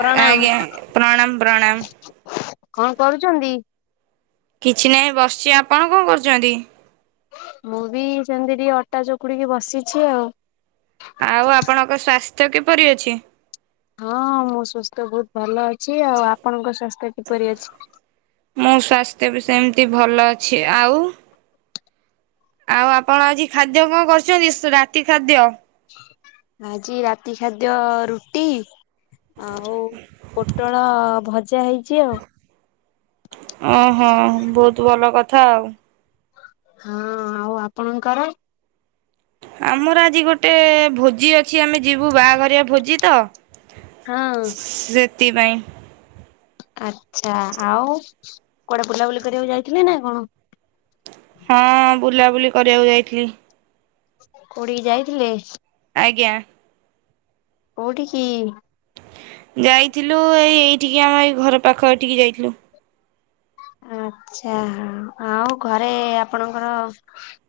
ପ୍ରଣାମ। ଆଜ୍ଞା ପ୍ରଣାମ ପ୍ରଣାମ। କଣ କରୁଛନ୍ତି? କିଛି ନାହିଁ ବସିଛି ଆପଣ କଣ କରୁଛନ୍ତି? ମୁଁ ବି ସେମିତି ଟିକେ ଅଟା ଚକୁଡିକି ବସିଛି ଆଉ। ଆଉ ଆପଣଙ୍କ ସ୍ଵାସ୍ଥ୍ୟ କିପରି ଅଛି? ହଁ ମୋ ସ୍ଵାସ୍ଥ୍ୟ ବହୁତ ଭଲ ଅଛି। ଆଉ ଆପଣଙ୍କ ସ୍ଵାସ୍ଥ୍ୟ କିପରି ଅଛି? ମୋ ସ୍ୱାସ୍ଥ୍ୟ ବି ସେମତି ଭଲ ଅଛି। ଆଉ? ଆଉ ଆପଣ ଆଜି ଖାଦ୍ୟ କଣ କରିଛନ୍ତି ସ୍ ରାତି ଖାଦ୍ୟ? ଆଜି ରାତି ଖାଦ୍ୟ ରୁଟି ଆଉ ପୋଟଳ ଭଜା ହେଇଛି ଆଉ। ଓହୋ ବହୁତ ଭଲ କଥା ଆଉ। ହଁ ଆଉ ଆପଣଙ୍କର? ଆମର ଆଜି ଗୋଟେ ଭୋଜି ଅଛି ଆମେ ଯିବୁ ବାହାଘରିଆ ଭୋଜି ତ ହଁ ସେଥିପାଇଁ। ଆଚ୍ଛା ଆଉ କୁଆଡେ ବୁଲାବୁଲି କରିବାକୁ ଯାଇଥିଲେ ନା କଣ? ହଁ ବୁଲାବୁଲି କରିବାକୁ ଯାଇଥିଲି। କୋଉଠିକି ଯାଇଥିଲେ? ଆଜ୍ଞା। କୋଉଠିିକି? ଯାଇଥିଲୁ ଏଇ ଏଇଠିକି ଆମ ଏଇ ଘର ପାଖ ଏଠିକି ଯାଇଥିଲୁ। ଆଛା ଆଉ ଘରେ ଆପଣଙ୍କର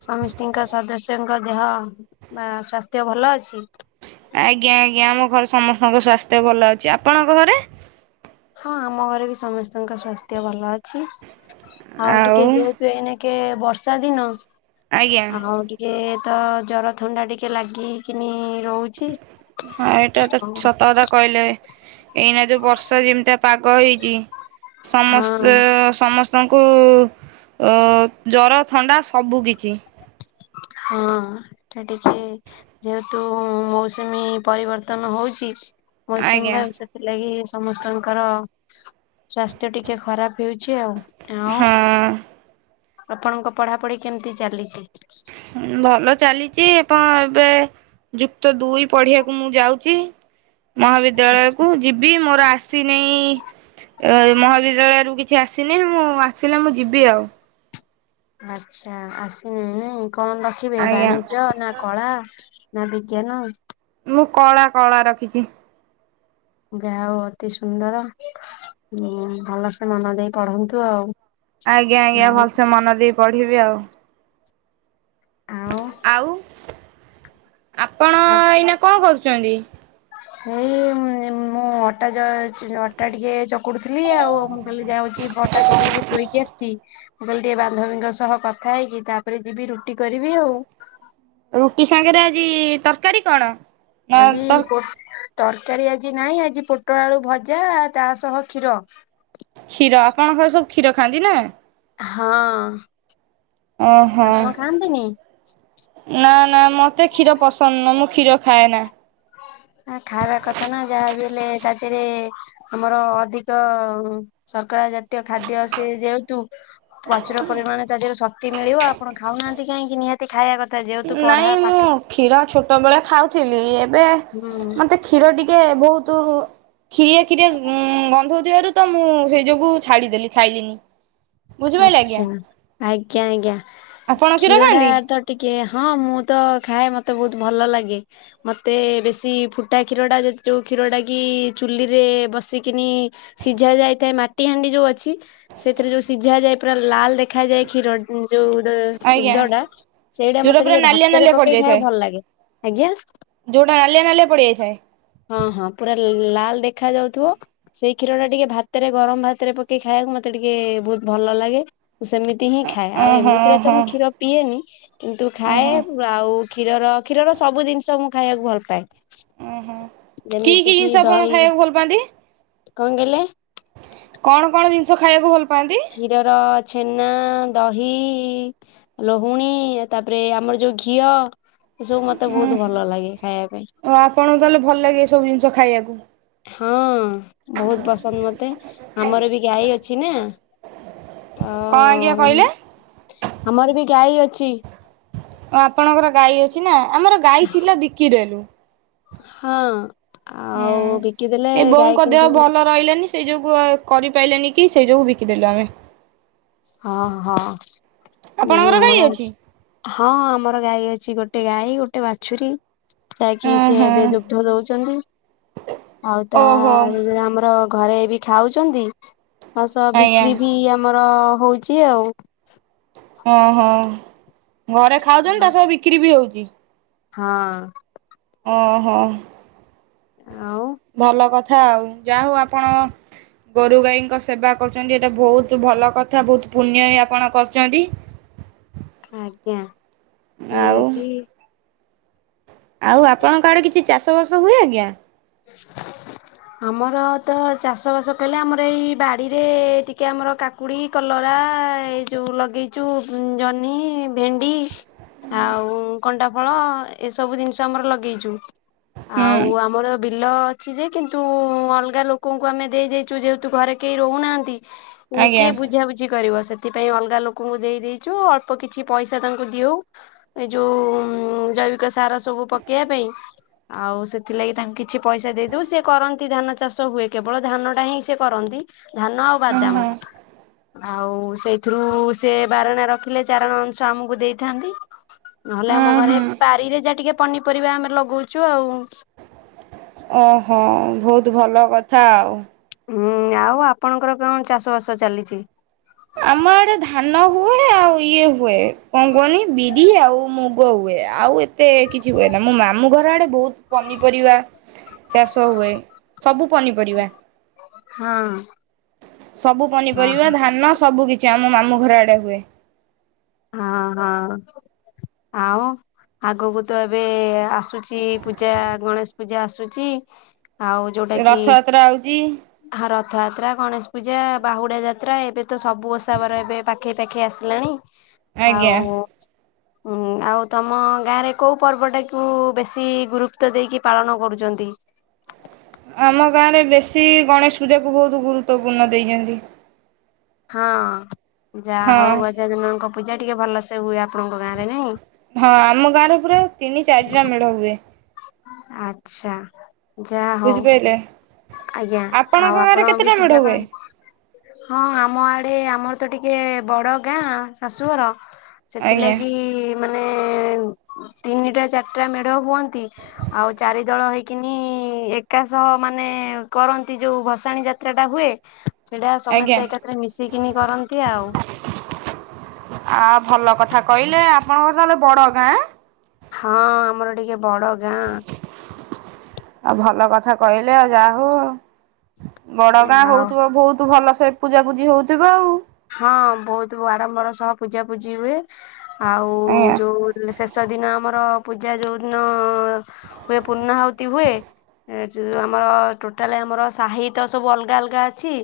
ସମିସ୍ତୀଙ୍କ ସଦସ୍ୟଙ୍କ ଦେହ ବା ସ୍ଵାସ୍ଥ୍ୟ ଭଲ ଅଛି? ଆଜ୍ଞା ଆଜ୍ଞା ଆମ ଘରେ ସମସ୍ତଙ୍କ ସ୍ଵାସ୍ଥ୍ୟ ଭଲ ଅଛି। ଆପଣଙ୍କ ଘରେ? ହଁ ଆମ ଘରେ ବି ସମସ୍ତଙ୍କ ସ୍ୱାସ୍ଥ୍ୟ ଭଲ ଅଛି। ଆଉ ଟିକେ ଯେହ ତ ଏଇନାକେ ବର୍ଷା ଦିନ। ଆଜ୍ଞା ଆଉ ଟିକେ ତ ଜର ଥଣ୍ଡା ଟିକେ ଲାଗିକିନି ରହୁ ହଁ ଏଇଟା ତ ସତ କଥା କହିଲେ। ଏଇନା ଯୋଉ ବର୍ଷା ଯେମିତିଆ ପାଗ ହେଇଛି, ହଁ ସମସ୍ତ ସମସ୍ତ ସ୍ତଙ୍କୁ ଅ ଜର ଥଣ୍ଡା ସବୁ କିିଛି। ହଁ ସେ ଟିକେ ଯେହେତୁ ମୌସୁମୀ ପରିବର୍ତ୍ତନ ହଉଛି, ମୌସୁମୀ ଆଜ୍ଞା ବାୟୁ ସେ ସେଥିଲାଗି ସମସ୍ତଙ୍କର ସ୍ଵାସ୍ଥ୍ୟ ଟିକେ ଖରାପ ହେଉଛି ଆଉ। ହଁ ଆପଣଙ୍କ ପଢାପଢି କେମିତି ଚାଲିଛି? ଭଲ ଚାଲିଛି [unintelligible] ଏବେ ଯୁକ୍ତ ଦୁଇ ପଢିଆକୁ ମୁଁ ଯାଉଛି। ଆଛା ମହାବିଦ୍ୟାଳୟକୁ ଯିବି, ମୋର ଆ ସିନେଇ ମହାବିଦ୍ୟାଳୟରୁ କିଛି ଆସିନେଇ, ମୁଁ ଆସିଲେ ମୁଁ ଯିବି ଆଉ। ଆଚ୍ଛା ଆସିନି ନାଇଁ, କଣ ରଖିବେ? ଆଜ୍ଞା। ବାଣିଜ୍ୟ ନା କଳା ନା ବିଜ୍ଞାନ। ମୁଁ କଳା, କଳା ରଖିଛି। ଯାହା ହଉ ଅତି ସୁନ୍ଦର, ଭଲସେ ମନ ଦେଇ ପଢନ୍ତୁ ଆଉ। ଆଜ୍ଞା ଆଜ୍ଞା ଆଉ ଭଲସେ ମନ ଦେଇ ପଢିବି ଆଉ। ଆଉ। ଆଉ ଆପଣ ଆଉ ଏଇନା କଣ କରୁଛନ୍ତି? ସେଇ ମୁଁ ଅଟା ଯ ଅଟା ଟିକେ ଚକୁଡୁଥିଲି ଆଉ, ମୁଁ କହିଲି ଯାଉଛି ଅଟା ଚକୁଡିକି ଥୋଇକି ଆସିଛି। ମୁଁ କହିଲି ଟିକେ ବାନ୍ଧବୀଙ୍କ ସହ କଥା ହେଇକି, ତାପରେ ଯିବି ରୁଟି କରିବି ଆଉ। ରୁଟି ସାଙ୍ଗରେ ଆଜି ତରକାରୀ କଣ? ନା ଆଜି ତ ପୋ ତରକାରୀ ଆଜି ନାହିଁ, ଆଜି ପୋଟଳ ଆଳୁ ଭଜା ଆଉ ତା ସହ କ୍ଷୀର। କ୍ଷୀର, ଆପଣଙ୍କ ଘରେ ସବୁ କ୍ଷୀର ଖାଆନ୍ତି ନା। ହଁ। ଓ ହୋ। ଆପଣ ଖାଆନ୍ତିନି? ନା- ନା ମତେ କ୍ଷୀର ପସନ୍ଦ ନୁହଁ, ମୁଁ କ୍ଷୀର ଖାଏନା। ଖାଇବା କଥା ନା ଯାହା ବି ହେଲେ ତା ଦେହେରେ ଆମର ଅଧିକ ସର୍କରା ଜାତୀୟ ଖାଦ୍ୟ ସେ ଯେହେତୁ ପ୍ରଚୁର ପରିମାଣ ତା ଦେହର ଶକ୍ତି ମିଳିବ। ଆପଣ ଖାଉନାହାନ୍ତି କାହିଁକି? ନିହା ଖାଇବା କଥା, ଯେହେତୁ ନାଇଁ ପଢ଼ା ମୁଁ ପାଠ କ୍ଷୀର ଛୋଟବେଳେ ଖାଉଥିଲି। ଏବେ ହୁଁ। ମତେ କ୍ଷୀର ଟିକେ ବହୁତ, କ୍ଷୀରିଆ କ୍ଷୀରିଆ ଗନ୍ଧଉଥିବାରୁ ତ ମୁଁ ସେଇ ଯୋଗୁଁ ଛାଡିଦେଲି ଖାଇଲିନି। ବୁଝିପାରିଲେ ଆଜ୍ଞା ଆଚ୍ଛା, ଆଜ୍ଞା ଆଜ୍ଞା ଆପଣ କ୍ଷୀର କ୍ଷୀରଟା ଖାଆନ୍ତି? ତ ଟିକେ ହଁ, ମୁଁ ତ ଖାଏ ମତେ ବହୁତ ଭଲ ଲାଗେ। ମୋତେ ବେଶୀ ଫୁଟା କ୍ଷୀରଟା ଯେ, ଯୋଉ କ୍ଷୀରଟା କି ଚୁଲିରେ ବସିକିନି ସିଝା ଯାଇଥାଏ ମାଟି ହାଣ୍ଡି ଯୋଉ ଅଛି, ସେଥିରେ ଯୋଉ ସି ସିଝା ଯାଏ ପୁରା ଲାଲ ଦେଖାଯାଏ, କ୍ଷୀର ଯୋଉ ଗୁଡା ଆଜ୍ଞା ଦୁଗ୍ଧ ଟା, ସେଇଟା ଯୋଉଟା ମତେ ପୁରା ଟିକେ ନାଲିଆ ନାଲିଆ ଭାତରେ ପକେଇ ପଡିଯାଇଥାଏ ଖାଇବାକୁ ଭଲ ଲାଗେ। ଆଜ୍ଞା ଯୋଉଟା ନାଲିଆ ନାଲିଆ ପଡିଯାଇଥାଏ। ହଁ- ହଁ ପୁରା ଲାଲ ଦେଖା ଯାଉଥିବ। ସେଇ କ୍ଷୀରଟା ଟିକେ ଭାତରେ, ଗରମ ଭାତରେ ପକେଇ ଖାଇବାକୁ ମତେ ଟିକେ ବହୁତ୍ ଭଲ ଲାଗେ, ମୁଁ ସେମିତି ହିଁ ଖାଏ। ଆଉ ଓହୋ ଏମିତିରେ ତ ଓହୋ ମୁଁ କ୍ଷୀର ପିଏନି, କିନ୍ତୁ ଖାଏ ଓହୋ ଆଉ କ୍ଷୀରର, କ୍ଷୀରର ସବୁ ଜିନିଷ ମୁଁ ଖାଇବାକୁ ଭଲ ପାଏ ଓହୋ। କି କି ଯେମିତି କିି ଜିନିଷ ଆପଣ ଦହି। ଖାଇବାକୁ ଭଲ ପାଆନ୍ତି କଣ କହିଲେ? କଣ କଣ ଜିନିଷ ଖାଇବାକୁ ଭଲ ପାଆନ୍ତି? କ୍ଷୀରର ଛେନା ଦହି ଲହୁଣୀ ତାପରେ ଆମର ଯୋଉ ଘିଅ, ଏ ସବୁ ମତେ ବହୁତ ଭଲ ଲାଗେ ଖାଇବା ପାଇଁ। ଓ ଆପଣଙ୍କୁ ତାହେଲେ ଭଲ ଲାଗେ ଏ ସବୁ ଜିନିଷ ଖାଇବାକୁ? ହଁ ବହୁତ ପସନ୍ଦ ମତେ। ଆମର ବି ଗାଈ ଅଛି ନା। କଣ ଆଜ୍ଞା କହିଲେ? ତ ଆମର ବି ଗାଈ ଅଛି। ଓ ଆପଣଙ୍କର ଗାଈ ଅଛି ନା? ଆମର ଗାଈ ଥିଲା ବିକିଦେଲୁ। ହଁ ଆଉ ହୁଁ। ବିକିଦେଲେ ଏ ବୋଉଙ୍କ ଗାଈ ଦେହ କିନ୍ତୁ ଭଲ ରହିଲାନି ସେଇ ଯୋଗୁଁ କରିପାରିଲା ନି କି ସେଇ ଯୋଗୁଁ ବିକିଦେଲୁ ଆମେ। ହଁ ହଁ। ନାଇଁ ଆପଣଙ୍କର ଗାଈ ଆମର ଅଛି। ହଁ ଆମର ଗାଈ ଅଛି ଗୋଟେ ଗାଈ ଗୋଟେ ବାଛୁରୀ। ଯାକି ସେ ଓହୋ ଏବେ ଦୁଗ୍ଧ ଦଉଛନ୍ତି। ଆଉ ଓହୋ ତାରେ ଆମର ଘରେ ବି ଖାଉଛନ୍ତି। ତା ସହ ଆଜ୍ଞା ବିକ୍ରି ବି ଆମର ହଉଛି ଆଉ। ଓହୋ। ଘରେ ଖାଉଛନ୍ତି ତା ସହ ବିକ୍ରି ବି ହଉଛି। ହଁ। ଓଁହୋ। ଆଉ। ଭଲ କଥା ଆଉ ଯାହା ହଉ ଆପଣ ଗୋରୁ ଗାଈଙ୍କ ସେବା କରୁଛନ୍ତି ଏଇଟା ବହୁତ ଭଲ କଥା ବହୁତ ପୁଣ୍ୟ ହି ଆପଣ କରୁଛନ୍ତି। ଆଜ୍ଞା। ଆଉ ନିହାତି। ଆଉ ଆପଣଙ୍କ ଆଡେ କିଛି ଚାଷବାସ ହୁଏ ଆଜ୍ଞା? ଆମର ତ ଚାଷବାସ କହିଲେ ଆମର ଏଇ ବାଡ଼ିରେ ଟିକେ ଆମର କା କାକୁଡି କଲରା ଏଇ ଯୋଉ ଲଗେଇଛୁ ଜହ୍ନି ଭେଣ୍ଡି। ଆଉ କଣ୍ଟା ଫଳ ଏସବୁ ଜିନିଷ ଆମର ଲଗେଇଛୁ ଆଉ ହୁଁ ଆମର ବିଲ ଅଛି ଯେ କିନ୍ତୁ ଅଲଗା ଲୋକଙ୍କୁ ଆମେ ଦେଇ ଦେଇଛୁ ଯେହେତୁ ଘରେ କେହି ରହୁନାହାନ୍ତି ଉଁ ଆଜ୍ଞା କିଏ ବୁଝାବୁଝି କରିବ ସେଟା ସେଥିପାଇଁ ଅଲଗା ଲୋକଙ୍କୁ ଦେଇ ଦେଇଛୁ ଅଳ୍ପ କିଛି ପଇସା ତାଙ୍କୁ ଦିଉ। ଏଇ ଯୋଉ ଜୈବିକ ସାର ସବୁ ପକେଇବା ପାଇଁ ଆଉ ସେଥିଲାଗି ତାଙ୍କୁ କିଛି ପଇସା ଦେଇ ଦଉ ସେ କରନ୍ତି ଧାନ ଚାଷ ହୁଏ, କେବଳ ଧାନ ଟା ହିଁ ସେ କରନ୍ତି। ଧାନ ଆଉ ଓହୋ ବାଦାମ ଆଉ ସେଇଥିରୁ ସେ ବାରଣା ରଖିଲେ ଚାରଣ ଅଂଶ ଆମକୁ ଦେଇଥାନ୍ତି। ନହେଲେ ଆମ ଘରେ ବାରିରେ ଯାହା ଟିକେ ପନିପରିବା ଆମେ ଲଗଉଛୁ ଆଉ। ଓହୋ ବହୁତ ଭଲ କଥା ଆଉ। ହୁଁ ଆଉ ଆପଣଙ୍କର କଣ ଚାଷ ବାସ ଚାଲିଛି? ଆମ ଏଡେ ଧାନ ହୁଏ ଆଉ ଇଏ ହୁଏ। କଣ କହନି ବିରି ଆଉ ମୁଗ ହୁଏ ଆଉ ଏ ଏତେ କିଛି ହୁଏ ନା ମୋ ମାମୁଁ ଘର ଆଡେ ବହୁତ ପନିପରିବା ଚାଷ ହୁଏ। ସବୁ ପନିପରିବା। ହଁ। ସବୁ ହଁ ପନିପରିବା ଧାନ ସବୁ କିଛି ଆମ ମାମୁଁ ଘର ଆଡେ ହୁଏ। ହଁ ହଁ। ଆଉ ଆଗକୁ ତ ଏବେ ଆସୁଚି ପୂଜା ଗଣେଶ ପୂଜା ଆସୁଚି ଆଉ ଯୋଉଟା କି ରଥଯାତ୍ରା ଆଉଛି ହା ରଥଯାତ୍ରା, ଗଣେଶ ପୂଜା, ବାହୁଡା ଯାତ୍ରା ଏବେ ତ ସବୁ ଅସା ବାର ଏବେ ପାଖେଇ ପାଖେଇ ଆସିଲାଣି। ଆଉ ଆଜ୍ଞା। ହୁଁ ଆଉ ତମ ଗାଁରେ କୋଉ ପର୍ବ ଟାକୁ ବେଶୀ ଗୁରୁତ୍ୱ ଦେଇକି ପାଳନ କରୁଛନ୍ତି? ଆମ ଗାଁରେ ବେଶୀ ଗଣେଶ ପୂଜାକୁ ବହୁତ ଗୁରୁତ୍ୱପୂର୍ଣ୍ଣ ଦେଇଛନ୍ତି। ହଁ ଯାହା ହଁ। ହଉ ଗଜାନନଙ୍କ ପୂଜା ଟିକେ ଭଲସେ ହୁଏ ଆପଣଙ୍କ ଗାଁରେ ନାଇଁ? ହଁ ଆମ ଗାଁରେ ପୁରା ତିନି ଚାରିଟା ମେଢ଼ ହୁଏ। ଆଚ୍ଛା। ଯା ହଉ ବୁଝିପାରିଲେ। ଆଜ୍ଞା ଆପଣଙ୍କ ଆଉ ଗାଁରେ ଆପଣ କେତେଟା ବି ମେଢ ପୂଜା ହୁଏ କରନ୍ତି। ହଁ ଆମ ଆଡେ ଆମର ତ ଟିକେ ବଡ ଗାଁ ଶାଶୁଘର। ଆଜ୍ଞା ସେଥିଲାଗି ମାନେ ତିନିଟା ଚାରିଟା ମେଢ ହୁଅନ୍ତି। ଆଉ ଚାରି ଦଳ ହେଇକିନି ଏକା ସହ ମାନେ କରନ୍ତି ଯୋଉ ଭସାଣି ଯା ତ୍ରା ଟା ହୁଏ ସେଟା ଆଜ୍ଞା। ସମସ୍ତେ ଏକାଥରେ ମିଶିକିନି କରନ୍ତି ଆଉ। ଆ ଭଲ କଥା କହିଲେ ଆପଣଙ୍କର ତାହେଲେ ବଡ ଗାଁ? ହଁ ଆମର ଟିକେ ବଡ ଗାଁ। ଆଉ ଭଲ କଥା କହିଲେ ଆଉ ଯା ହଉ। ବଡ ଗାଁ ଆଉ ହଉଥିବ ବହୁତୁ ଭଲସେ ପୂଜାପୁଜି ହଉଥିବ ଆଉ। ହଁ ବହୁତୁ ଆଡମ୍ବର ସହ ପୂଜାପୂଜି ହୁଏ, ଆଉ ଆଜ୍ଞା ଯୋଉ ଲି ଶେଷ ଦିନ ଆମର ପୂଜା ଯୋଉ ଦିନ ହୁଏ ପୂର୍ଣ୍ଣାହୁତି ହୁଏ। ଏ ଯୋଉ ଆମର ଟୋଟାଲ ଆମର ସାହି ତ ସବୁ ଅଲଗା ଅଲଗା ଅଛି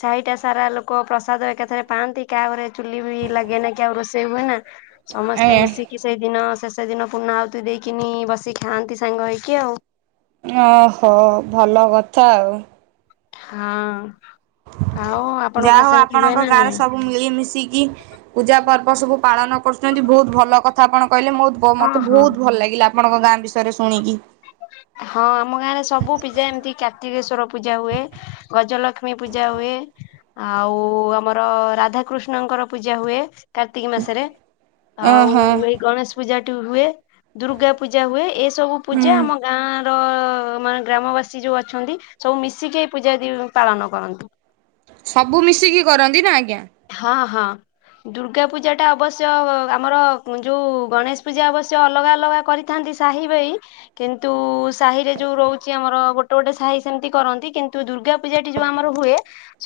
ସାହିଟା ସାରା ଲୋକ ପ୍ରସାଦ ଏକା ରେ ପାଆନ୍ତି କା ଘରେ ଚୁଲି ବି ଲାଗେନା କି ଆଉ ରୋଷେଇ ହୁଏ ନା, ସମସ୍ତେ ମିଶି ଆଜ୍ଞା କି ସେଇଦିନ ଶେଷ ଦିନ ପୂର୍ଣ୍ଣାହୁତି ଦେଇକିନି ବସିି ଖାଆନ୍ତି ସାଙ୍ଗ ହେଇକି ଆଉ। ଓହୋ ଭଲ କଥା ଆଉ। ହଁ ଆଉ ଯାହା ଆପଣଙ୍କର ହଉ ସେମିତି ହୁଏ ଆପଣଙ୍କ ନା ଗାଁରେ ନାଇଁ? ସବୁ ମିଳିମିଶିକି ପୂଜା ପର୍ବ ସବୁ ପାଳନ କରୁଛନ୍ତି ବହୁତ ଭଲ କଥା ଆପଣ କହିଲେ ମୋଦ ବ ହଁ ମୋତେ ହଁ ବହୁତ ଭଲ ଲାଗିଲା ଆପଣଙ୍କ ଗାଁ ବିଷୟରେ ଶୁଣିକି। ହଁ ଆମ ଗାଁ ରେ ସବୁ ପୂଜା ଏମିତି କାର୍ତ୍ତିକେଶ୍ଵର ପୂଜା ହୁଏ, ଗଜଲକ୍ଷ୍ମୀ ପୂଜା ହୁଏ। ଆଉ ଆମର ରାଧାକୃଷ୍ଣଙ୍କର ପୂଜା ହୁଏ। କାର୍ତ୍ତିକ ମାସରେ ଓହୋ ଆଉ ଏଇ ଗଣେଶ ପୂଜାଟି ହୁଏ ଦୁର୍ଗା ପୂଜା ହୁଏ। ଏ ସବୁ ହୁଁ ପୂଜା ଆମ ଗାଁ ତ ମାନେ ଗ୍ରାମବାସୀ ଯୋଉ ଅଛନ୍ତି ସବୁ ମିଶିକି ଏଇ ପୂଜାଟି ପାଳନ କରନ୍ତୁ। ସବୁ ମିଶିକି କରନ୍ତି ନା ଆଜ୍ଞା। ହଁ ହଁ। ଦୁର୍ଗା ପୂଜାଟା ଅବଶ୍ୟ ଆମର ଯୋଉ ଗଣେଶ ପୂଜା ଅବଶ୍ୟ ଅଲଗା ଅଲଗା କରି ଥାନ୍ତି ସାହି ଭାଇ। କିନ୍ତୁ ସାହିରେ ଯୋଉ ରହୁଚି ଆମର ଗୋଟେ ଗୋଟେ ସାହି ସେମିତି କରନ୍ତି କିନ୍ତୁ ଦୁର୍ଗା ପୂଜାଟି ଯୋଉ ଆମର ହୁଏ,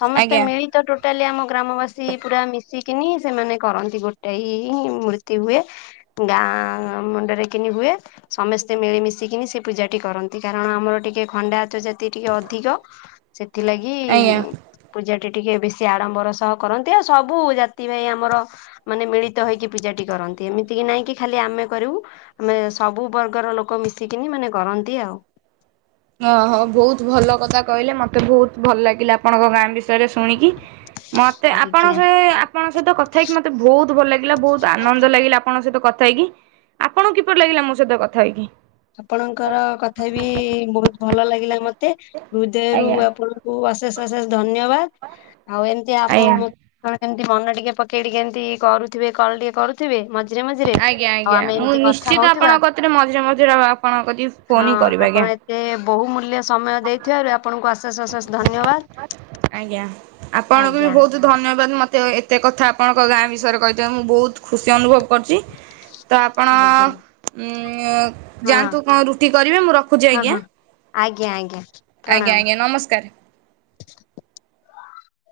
ସମସ୍ତେ ଆଜ୍ଞା ମିଳିତ ଟୋଟାଲି ଆମ ଗ୍ରାମବାସୀ ସୀ ପୁରା ମିଶିକିନି ସେମାନେ କରନ୍ତି ଗୋଟାଇ ହି ମୂର୍ତ୍ତି ହୁଏ। ଗାଁ ମୁଣ୍ଡରେ କିନି ହୁଏ। ସମସ୍ତେ ମିଳିମିଶିକିନି ସେ ପୂଜାଟି କରନ୍ତି କାରଣ ଆମର ଟିକେ ଖଣ୍ଡାୟତ ଜା ତି ଟିକେ ଅଧିକ ସେଥିଲାଗି ଆଜ୍ଞା। ପୂଜାଟି ଟିକେ ବେଶି ଆଡ଼ମ୍ବର ସହ କରନ୍ତି ଆଉ ସବୁ ଜାତି ଭାଇ ଆମର ମାନେ ମିଳିତ ହେଇକି ପୂଜାଟି କରନ୍ତି ଏମିତି କିି ନାହିଁ କି ଖାଲି ଆମେ କରିବୁ। ଆମେ ସବୁ ବର୍ଗର ଲୋକ ମିଶିକିନି ମାନେ କରନ୍ତି ଆଉ। ଓହୋ ବହୁତ ଭଲ କଥା କହିଲେ, ମତେ ବହୁତ ଭଲ ଲାଗିଲା ଆପଣଙ୍କ ଗାଁ ବିଷ ୟରେ ଶୁଣିକି ମତେ ଆପଣ ଆଜ୍ଞା ସେ ଆ ଆପଣଙ୍କ ସହିତ କଥା ହେଇକି ମତେ ବହୁତ ଭଲ ଲାଗିଲା ବହୁତ ଆନନ୍ଦ ଲାଗିଲା ଆପଣଙ୍କ ସହିତ କଥା ହେଇକି। ଆପଣଙ୍କୁ କିପରି ଲାଗିଲା ମୋ ସହିତ କଥା ହେଇକି? ଆପଣଙ୍କର କଥା ବି ବହୁତ ଭଲ ଲାଗିଲା ମତେ ହୃଦୟରୁ ଆଜ୍ଞା ଆପଣ ଙ୍କୁ ଅଶେଷ ଅଶେଷ ଧନ୍ୟବାଦ। ଆଉ ଏମିତି ଆପଣ ଆଜ୍ଞା। ମୋ କେତେବେଳେ କେମିତି ମନ ଟିକେ ପକେଇ ଟିକେ ଏମିତି କରୁଥିବେ କଲ୍ ଟିକେ କରୁଥିବେ, ମ ମଝିରେ ମଝିରେ ଆଉ ଆମେ ଏମିତି କଥା ହଉଥିବା। ମତେ ଟିକେ ମଝିରେ ମଝିରେ ଆଉ ଆପଣଙ୍କ କତି ହଁ ଆପଣ ଏତେ ବହୁ ମୂଲ୍ୟ ସମୟ ଦେଇଥିବାରୁ ଆପଣଙ୍କୁ ଅସେ ଅଶେଷ ଅଶେଷ ଧନ୍ୟବାଦ ଆଜ୍ଞା। ଆପଣଙ୍କୁ ବି ଆଜ୍ଞା। ବହୁତ ଧନ୍ୟବାଦ ମତେ ଏତେ କଥା ଆପଣଙ୍କ ଗାଁ ବିଷୟରେ କହି ମୁଁ ବହୁତ ଖୁସି ଅନୁଭବ କରିଛି। ତ ଆପଣ ଆଜ୍ଞା ହଁ ଯାଆନ୍ତୁ କଣ ରୁଟି କରିବେ ମୁଁ ରଖୁଛି ହଁ ଆଜ୍ଞା। ହଁ ଆଜ୍ଞା ଆଜ୍ଞା। ପ୍ରଣାମ। ଆଜ୍ଞା ଆଜ୍ଞା ନମସ୍କାର।